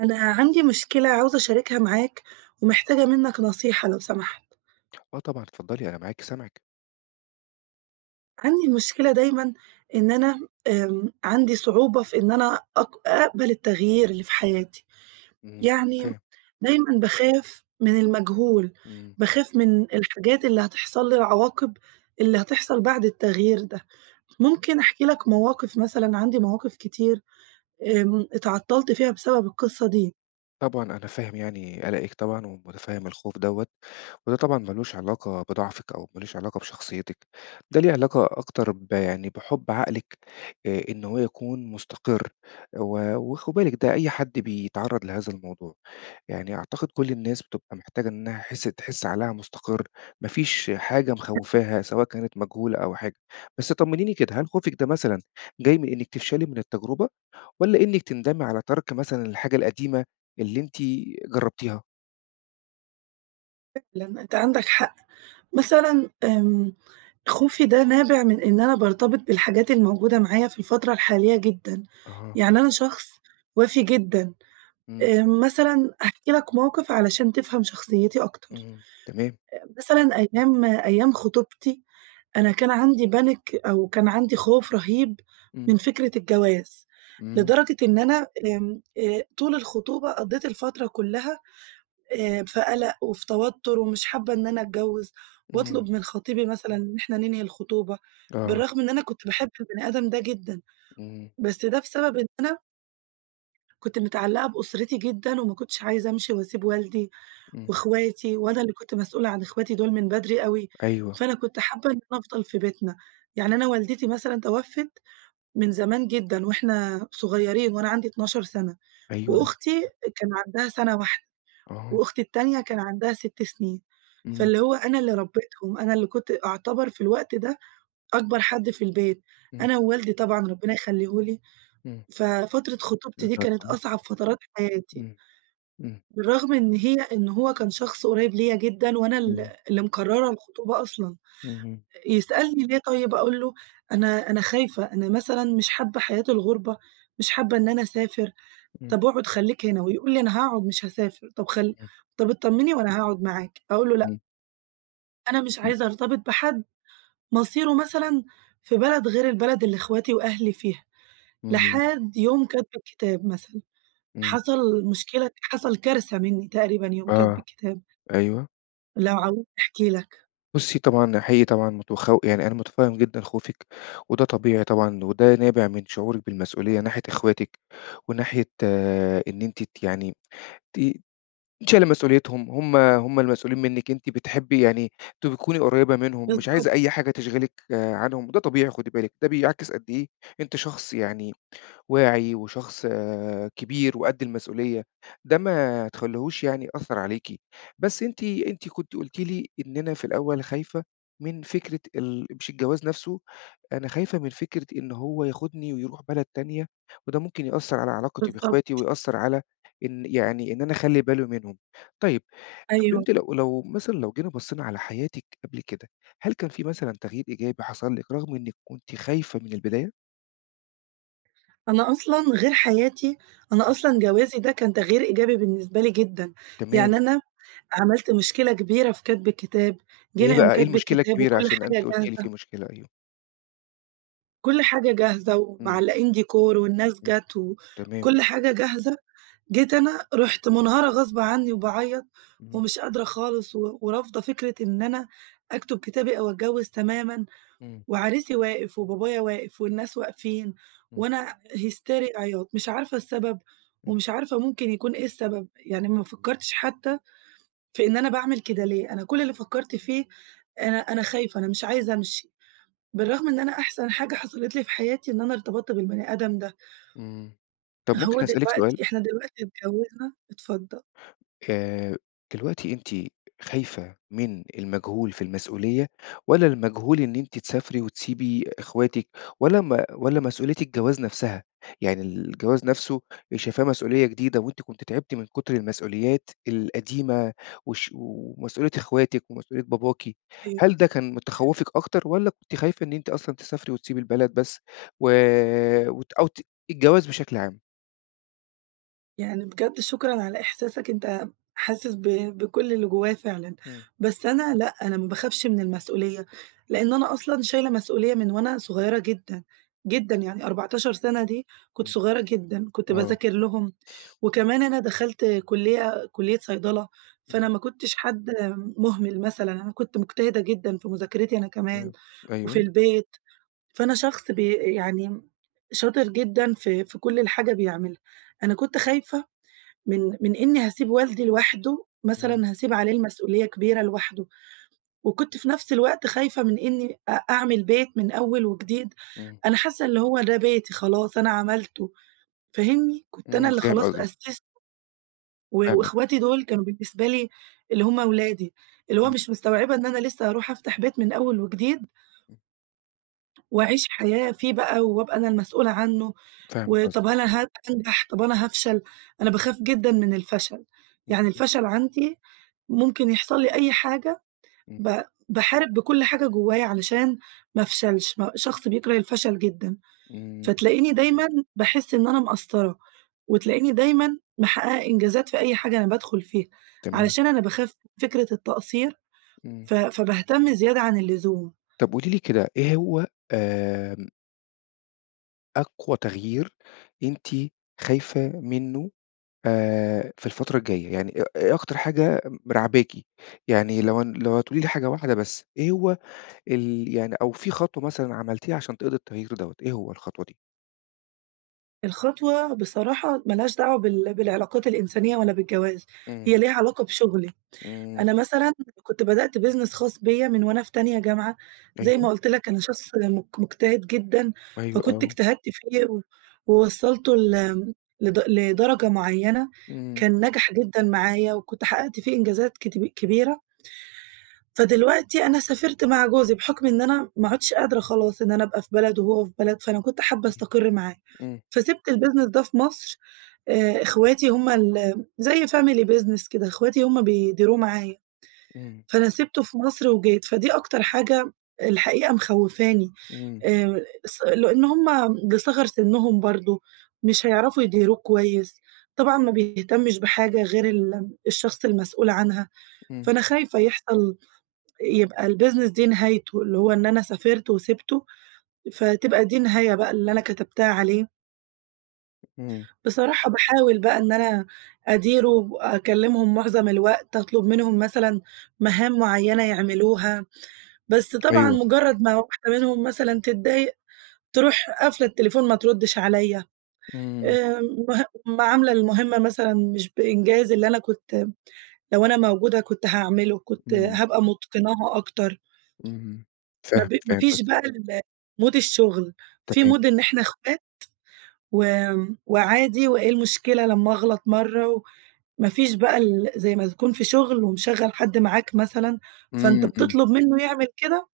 أنا عندي مشكلة عاوزة أشاركها معاك ومحتاجة منّك نصيحة لو سمحت. آه طبعًا اتفضّلي، أنا معاكِ سامعِك. عندي مشكلة دايمًا إن أنا آمم، عندي صعوبة في إن أنا أق أقبل التغيير اللي في حياتي. إمم، يعني فاهم. دايمًا باخاف من المجهول، إمم. باخاف من الحاجات اللي هتحصل لي، العواقب اللي هتحصل بعد التغيير ده، ممكن أحكي لك مواقف مثلًا عندي مواقف كتير آمم اتعطّلْت فيها بسبب القِصّة دي. طبعًا أنا فاهم يعني قَلَقِك طبعًا ومُتفهِّم الخوف دوّة وده طبعًا مالوش علاقة بضعفِك أو مالوش علاقة بشخصيتِك، ده ليه علاقة أكتر ب يعني بِحُب عقلِك، آآ إن هو يكون مُستقر و وخدي بالِك ده أي حد بيتعرّض لهذا الموضوع، يعني أعتقد كل الناس بتبقى محتاجة إنّها حِس تحس عقلها مُستقر، ما فيش حاجة [unintelligible] مخوّفاها سواء كانت مجهولة أو حاجة. بس طمنيني كده، هل خوفِك ده مثلًا جاي من إنّك تفشلي من التجربة والّا إنِّك تندمي على تَرْك مثلًا الحاجة القديمة اللي أنتِ جرّبتيها؟ فعلًا، أنت عندك حق. مثلًا آمم، خوفي ده نابِع من إن أنا بارتبط بالحاجات الموجودة معايا في الفترة الحالية جدًا. أها. يعني أنا شخص وَفي جدًا، إمم. آآ مثلًا هاحكي لك موقِف علشان تفهَم شخصيتي أكتر. اهم، تمام. آآ مثلًا أيام أيام خطوبتي، أنا كان عندي panic أو كان عندي خوف رهيب إمم. من فكرة الجواز، إمم. لدرجة إن أنا آمم، آآ، طُول الخطوبة قضّيت الفترة كُلّها آآ في قَلَق وفي توتُّر ومش حابّة إن أنا أتجوِّز إمم. وأطلُب من خطيبي مثلًا إن إحنا ننهي الخطوبة، آه. بالرغم إن أنا كنت باحب البني آدم ده جدًا، إمم. بس ده بسبب إن أنا كنت متعلَّقة بأسرتي جدًا وما كنتش عايزة أمشِي وأسيب والدي إمم. وإخواتي، وأنا اللي كنت مسؤولة عن إخواتي دُول من بدري أوي، أيوه. فأنا كنت حابّة إن أنا أفضَل في بيتنا. يعني أنا والدتي مثلًا تَوَفّت من زمان جدًا وإحنا صغيرين وأنا عندي 12 سَنة، أيوه، أيوه. وأختي كان عندها سَنة واحدة آه. وأختي التانية كان عندها 6 سِنين، إمم. فاللي هو أنا اللي ربّيتهم، أنا اللي كنت أعتبر في الوقت ده أكبر حد في البيت، إمم. أنا ووالدي طبعًا ربِّنا يخليه لي. إمم. ففترة خطوبتي الله دي كانت يرحمها. أصعب فترات حياتي. إمم. إمم. بالرغم إن هي إن هو كان شخص قُريب ليّا جدًا وأنا ال إمم. اللي مقرَّرة الخطوبة أصلًا. اهم. يسألني: "ليه طيب؟" أقول له: "أنا أنا خايفة، أنا مثلًا مش حابّة حياة الغُربة، مش حابّة إن أنا أسافر. إمم. طَب أقعُد خلّيك هنا." ويقول لي: "أنا هاقعُد مش هاسافر. طَب خل إمم. طَب اتطمّني وأنا هاقعُد معاكِ." أقول له: "لأ." إمم. أنا مش إمم. عايزة أرتبط بحَد مصيره مثلًا في بلد غير البلد اللي إخواتي وأهلي فيها. إمم. لحد يوم كَتْب الكتاب مثلًا، إمم. حصَل مشكلة، حصَل كارثة مِنّي تقريبًا يوم كَتْب آه، الكتاب. أيوه. لو عاوزني أحكي لك. بُصّي طبعًا، حقيقي طبعًا متخو يعني أنا مُتفهِّم جدًا خوفِك، وده طبيعي طبعًا، وده نابع من شعورِك بالمسئولية ناحية إخواتِك وناحية آآ إن أنتِ ت يعني ت شايلة مسئوليتهم، هُم هُم المسئولين منِك، أنتِ بتحبّي يعني تبقي تكُوني قريّبة منهُم، مش بالضبط. عايزة أي حاجة تشغلِك آآ عنهم، وده طبيعي خُدي بالِك، ده بيعكِس قد إيه أنتِ شخص يعني واعي وشخص آآ كبير وقد المسئولية، ده ما تخلّيهوش يعني يأثّر عليكِ. بس أنتِ، أنتِ كُنتِ قُلتِ لي إن "أنا في الأول خايفة من فكرة ال مش الجواز نَفْسه، أنا خايفة من فكرة إن هو ياخدني ويرُوح بلد تانية، وده ممكن يأثّر على علاقتي بالضبط. بإخواتي ويأثّر على إن يعني، إن أنا أخلّي باله منهم." طيب، طَب أيوه. أنتِ لو لو مثلًا لو جينا بصّينا على حياتِك قبل كده، هل كان فيه مثلًا تغيير إيجابي حصَل لِك رغم إنِك كنتِ خايفة من البداية؟ أنا أصلًا غير حياتي، أنا إمم. أصلًا جوازي ده كان تغيير إيجابي بالنسبة لي جدًا. تمام. يعني أنا عملت مشكلة كبيرة في كتب الكتاب، إيه جينا يوم بقى، إيه كتب المشكلة الكتاب الكبيرة؟ وكُلّ عشان أنتِ حاجة قُلتِ لي جاهزة في مشكلة، أيوه. كُلّ حاجة جاهزة إمم. ومعلّقين decor والناس إمم، جت و تمام. وكُلّ حاجة جاهزة. جيت أنا رُحت منهارة غصب عني وباعيط اهم. ومش قادرة خالص و ورافضة فكرة إن أنا أكتب كتابي أو أتجوز تمامًا، إمم. وعريسِي واقف وبابايا واقف والناس واقفين، إمم. وأنا هيستيريا عياط، مش عارفة السبب إمم. ومش عارفة ممكن يكون إيه السبب، يعني ما فكرتش حتى في إن أنا باعمل كده ليه، أنا كُلّ اللي فكرت فيه أنا أنا خايفة، أنا مش عايزة أمشي، بالرغم إن أنا أحسن حاجة حصلت لي في حياتي إن أنا ارتبطت بالبني آدم ده. امم. طَب هو ممكن أسألِك سؤال؟ دلوقتي إحنا دلوقتي اتجوزنا اتفضل. آآ، دلوقتي أنتِ خايفة من المجهول في المسؤولية، والّا المجهول إن أنتِ تسافري وتسيبي إخواتِك، والّا ما والّا مسؤولية الجواز نَفسها، يعني الجواز نَفسه شايفاه مسؤولية جديدة، وأنتِ كنتِ تعبتِ من كتر المسؤوليات القديمة والش ومسؤولية إخواتِك ومسؤولية باباكِ. أيوه. هل ده كان من تخوفِك أكتر، والّا كنتِ خايفة إن أنتِ أصلًا تسافري وتسيبي البلد بس، و وت أو ت الجواز بشكل عام؟ يعني بجد شكرًا على إحساسك، أنت حاسس ب بكُلّ اللي جوايا فعلًا. إمم. بس أنا لأ، أنا ما باخافش من المسؤولية، لأن أنا أصلًا شايلة مسؤولية من وأنا صغيّرة جدًا جدًا، يعني 14 سَنة دي كُنت إمم صغيرة جدًا، كُنت آه. باذاكر لهم، وكمان أنا دَخَلت كلية كلية صيدلة، فأنا [unintelligible] ما كُنتِش حد مُهمِل مثلًا، أنا كنت مجتهدة جدًا في مذاكرتي أنا كمان إمم، وفي أيوه. البيت، فأنا شخص بي يعني شاطر جدًا في في كُلّ الحاجة بيعملها. أنا كنت خايفة من من إني هاسيب والدي لوحده، إمم. مثلًا هاسيب عليه المسؤولية كبيرة لوحده، وكنت في نَفْس الوقت خايفة من إني أ أعمل بيت من أول وجديد. إمم. أنا حاسة إن هو ده بيتي خلاص أنا عملته، فاهمني؟ كنت أنا إمم، اللي فاهم خلاص قصدِك. أسسته، و فاهمِك. وإخواتي دُول كانوا بالنسبة لي اللي هُم ولادي، اللي هو إمم. مش مستوعبة إن أنا لسه هاروح أفتح بيت من أول وجديد إمم. وأعيش حياة فيه بقى، وأبقى أنا المسؤولة عنه، فاهم قصدِك. وطَب هل هن هانجح؟ طَب أنا هافشل؟ أنا [unintelligible] باخاف جدًا من الفشل، امم، يعني امم. الفشل عندي ممكن يحصل لي أي حاجة إمم. ب باحارب بكُلّ حاجة جوايا علشان ما أفشلش، م شخص بيكره الفشل جدًا. إمم. فتلاقيني دايمًا باحس إن أنا مقصرة، وتلاقيني دايمًا محققة إنجازات في أي حاجة أنا بادخل فيها، تمام. علشان أنا باخاف من فكرة التقصير، إمم. ف فباهتم زيادة عن اللزوم. طَب قولي لي كده إيه هو آمم أقوى تغيير أنتِ خايفة منّه آآ، في الفترة الجاية، يعني إيه إيه أكتر حاجة م راعباكِ؟ يعني لو ن لو هتقولي لي حاجة واحدة بس، إيه هو ال يعني أو في خطوة مثلًا عملتيها عشان تقضّي التغيير دوّة، إيه هو الخطوة دي؟ الخطوة بصراحة مالهاش دعوة بال بالعلاقات الإنسانية ولا بالجواز، إمم. هي ليها علاقة بشُغلي. إمم. أنا مثلًا كنت بدأت business خاص بيّا من وأنا في تانية جامعة زي أيوه. ما قُلت لك أنا شخص مج مُجتهد جدًا، أيوه، فكنت آه. اجتهدت فيه و ووصّلته لم لد لدرجة معيّنة إمم. كان نجح جدًا معايا وكنت حقّقت فيه إنجازات كتب كبيرة فدلوقتي أنا سافرت مع جوزي بحُكم إن أنا ما عُدتش قادرة خلاص إن أنا أبقى في بلد وهو في بلد، فأنا كنت حابّة أستقر معاه. إمم. فسِبت الbusiness ده في مصر، آآ إخواتي هم الم زي family business كده إخواتي هم بيديروه معايا، إمم. فأنا سِبته في مصر وجيت، فدي أكتر حاجة الحقيقة مخوِّفاني. إمم. آآ اص لإن هم بصِغَر سِنّهم برضه مش هيعرفوا يديروه كويس. طبعًا ما بيهتمش بحاجة غير الم الشخص المسئول عنها، إمم. فأنا خايفة يحصل يبقى الbusiness دي نهايته، اللي هو إن أنا سافرت وسِبته، فتبقى دي النهاية بقى اللي أنا كتبتها عليه. إمم. بصراحة، باحاول بقى إن أنا أديره وأكلمهم معظم الوقت، أطلب منهم مثلًا مهام معيّنة يعملوها، بس طبعًا أيوه. مجرد ما واحدة منهم مثلًا تتضايق تروح قافلة التليفون ما تردش عليَّ، إمم. آآ، مه ما عاملة المهمة مثلًا مش بإنجاز اللي أنا كنت لو أنا موجودة كنت هاعمله، كنت إمم. هابقى متقناها أكتر. إمم. ما فاهم، ب ما فاهم فيش قصدِك. بقى الmood الشغل، في تمام. mood إن إحنا إخوات وآمم، وعادي وإيه المشكلة لمّا أغلط مَرّة؟ وما فيش بقى ال زي ما تكون في شغل ومشغّل حد معاك مثلًا، فأنت إمم، إمم. بتطلب منه يعمل كده،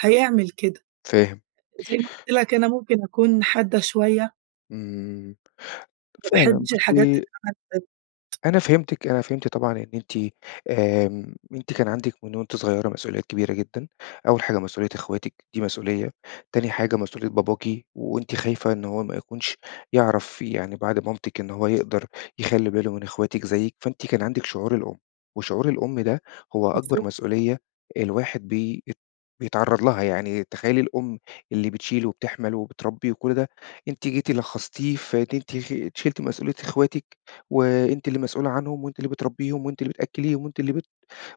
هيعمل كده. فاهم. زي ما قُلت لك أنا ممكن أكون حادة شوية. إمم، ما فعلًا، باحبش الحاجات بُصي تتعمل ب [unintelligible] أنا فهمتِك. أنا فهمت طبعًا إن أنتِ، آمم، أنتِ كان عندِك من وأنتِ صغيّرة مسؤوليات كبيرة جدًا. أوّل حاجة مسؤوليّة إخواتِك، دي مسؤوليّة. تاني حاجة مسؤوليّة باباكِ، وأنتِ خايفة إن هو ما يكونش يعرف يعني بعد مامتِك إن هو يقدر يخلّي باله من إخواتِك زيِك، فأنتِ كان عندِك شعور الأم. وشعور الأم ده هو بالضبط. أكبر مسؤوليّة الواحد بي ات بيتعرّض لها، يعني تخيّلي الأم اللي بتشيل وبتحمل وبتربي وكُلّ ده، أنتِ جيتِ لخّصتيه في إن أنتِ شِلتِ مسؤوليّة إخواتِك، وأنتِ اللي مسؤولة عنهم، وأنتِ اللي بتربيهم، وأنتِ اللي بتأكّليهم، وأنتِ اللي بت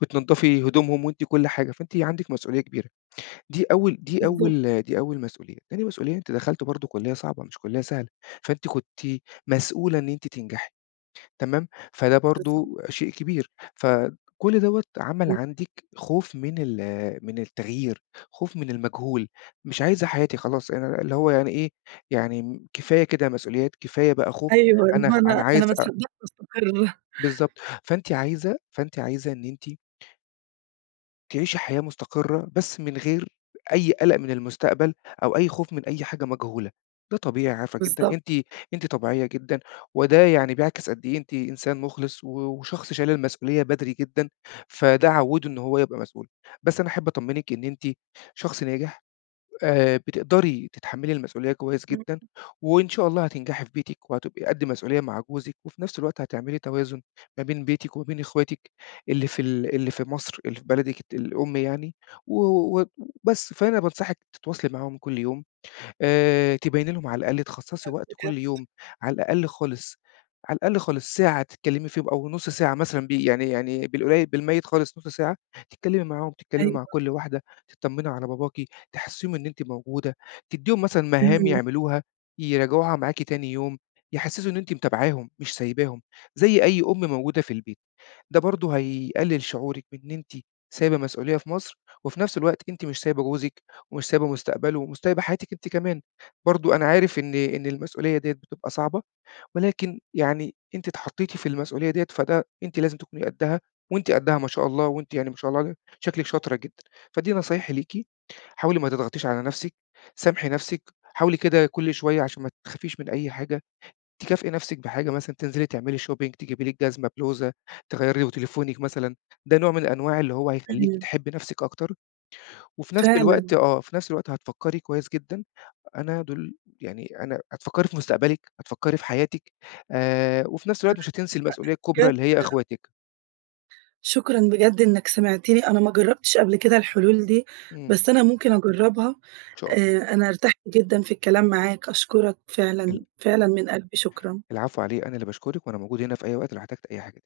بتنضّفي هدومهم، وأنتِ كُلّ حاجة، فأنتِ عندِك مسؤوليّة كبيرة. دي أوّل دي بالضبط. أوّل دي أوّل مسؤوليّة. تاني مسؤوليّة، أنتِ دخلتِ برضو كلية صعبة، مش كلية سهلة، فأنتِ كنتِ مسؤولة إن أنتِ تنجحي. تمام، فده بالضبط. برضو شيء كبير. فكُلّ دَوّة عمل [unintelligible] عندِك خوف من ال من التغيير، خوف من المجهول. "مش عايزة حياتي خلاص. أنا اللي هو أنا إيه، يعني كفاية كده مسؤوليات، كفاية بقى خوف. أيوه، اللي أنا هو أنا أنا أنا عايزة ما أ" صدقت أستقر. بالضبط. فأنتِ عايزة، فأنتِ عايزة إن أنتِ تعيشي حياة مُستقرة بس من غير أي قَلَق من المستقبل أو أي خوف من أي حاجة مجهولة. ده طبيعي عارفة جدًا بالضبط. أنتِ أنتِ طبيعية جدًا وده يعني بيعكس قد إيه أنتِ إنسان مُخلص و وشخص شايل المسؤولية بدري جدًا، فده عوِّده إن هو يبقى مسؤول، بس أنا أحب أطمّنِك إن أنتِ شخص ناجح، آآ بتقدري تتحمّلي المسؤولية كويس إمم. جدًا وإن شاء الله هتنجحي في بيتِك وهتبقي قد مسؤولية مع جوزِك وفي نَفْس الوقت هتعملي توازُن ما بين بيتِك وما بين إخواتِك اللي في ال اللي في مصر اللي في بلدِك الت الأم يعني و و و بس. فأنا بانصحِك تتواصلي معاهم كل يوم، آآ تبيّني لهم على الأقل تخصّصي حلو وقت بجد. كل يوم على الأقل خالص على الأقل خالص ساعة تتكلِّمي فيهم أو نُص ساعة مثلًا بي يعني يعني بالقليّل بالمَيِّت خالص نُص ساعة، تتكلِّمي معاهم، تتكلِّمي مع أيوه. كل واحدة، تطمّني على باباكِ، تحسِّسيهم إن أنتِ موجودة، تدّيهم مثلًا مهام إمم. يعملوها يراجعوها معاكِ تاني يوم يحسّسوا إن أنتِ متابعاهم مش سايباهم زي أي أم موجودة في البيت. ده برضه هيقلِّل شعورِك بإن أنتِ سايبة مسؤولية في مصر وفي نَفْس الوقت أنتِ مش سايبة جوزِك ومش سايبة مستقبله ومش سايبة حياتِك أنتِ كمان. برضه أنا عارف إن إن المسؤولية ديّة بتبقى صعبة ولكن يعني أنتِ اتحطّيتِ في المسؤولية ديّة فده أنتِ لازم تكوني قدّها وأنتِ قدّها ما شاء الله وأنتِ يعني ما شاء الله عل شكلِك شاطرة جدًا، فدي نصايحي ليكِ حاولي ما تضغطيش على نَفْسِك، سامحي نَفْسِك، حاولي كده كل شوية عشان ما تخافيش من أي حاجة تكافئي نَفْسِك بحاجة مثلًا تنزلي تعملي shopping، تجيبي لِك جزمة، بلوزة، تغيّري وتليفونِك مثلًا ده نوع من الأنواع اللي هو هيخلّيكِ إمم. تحبّي نَفْسِك أكتر وفي نَفْس فعلًا. الوقت آه، في نَفْس الوقت هتفكّري كويس جدًا أنا دُول يعني أنا هتفكّري في مستقبلِك، هتفكّري في حياتِك آآ وفي نَفْس الوقت مش هتنسي المسؤولية [unintelligible] الكُبرى بجد اللي هي [unintelligible] إخواتِك. شكرًا بجد إنّك سمعتني، أنا ما جرّبتش قبل كده الحلول دي، إمم. بس أنا ممكن أجرّبها. إن شاء الله. آآ أنا ارتحت جدًا في الكلام معاك، أشكرك إمم. فعلًا، فعلًا من قلبي شكرًا. العفو، على إيه؟ أنا اللي باشكرِك وأنا موجود هنا في أي وقت لو احتجتِ أي حاجة.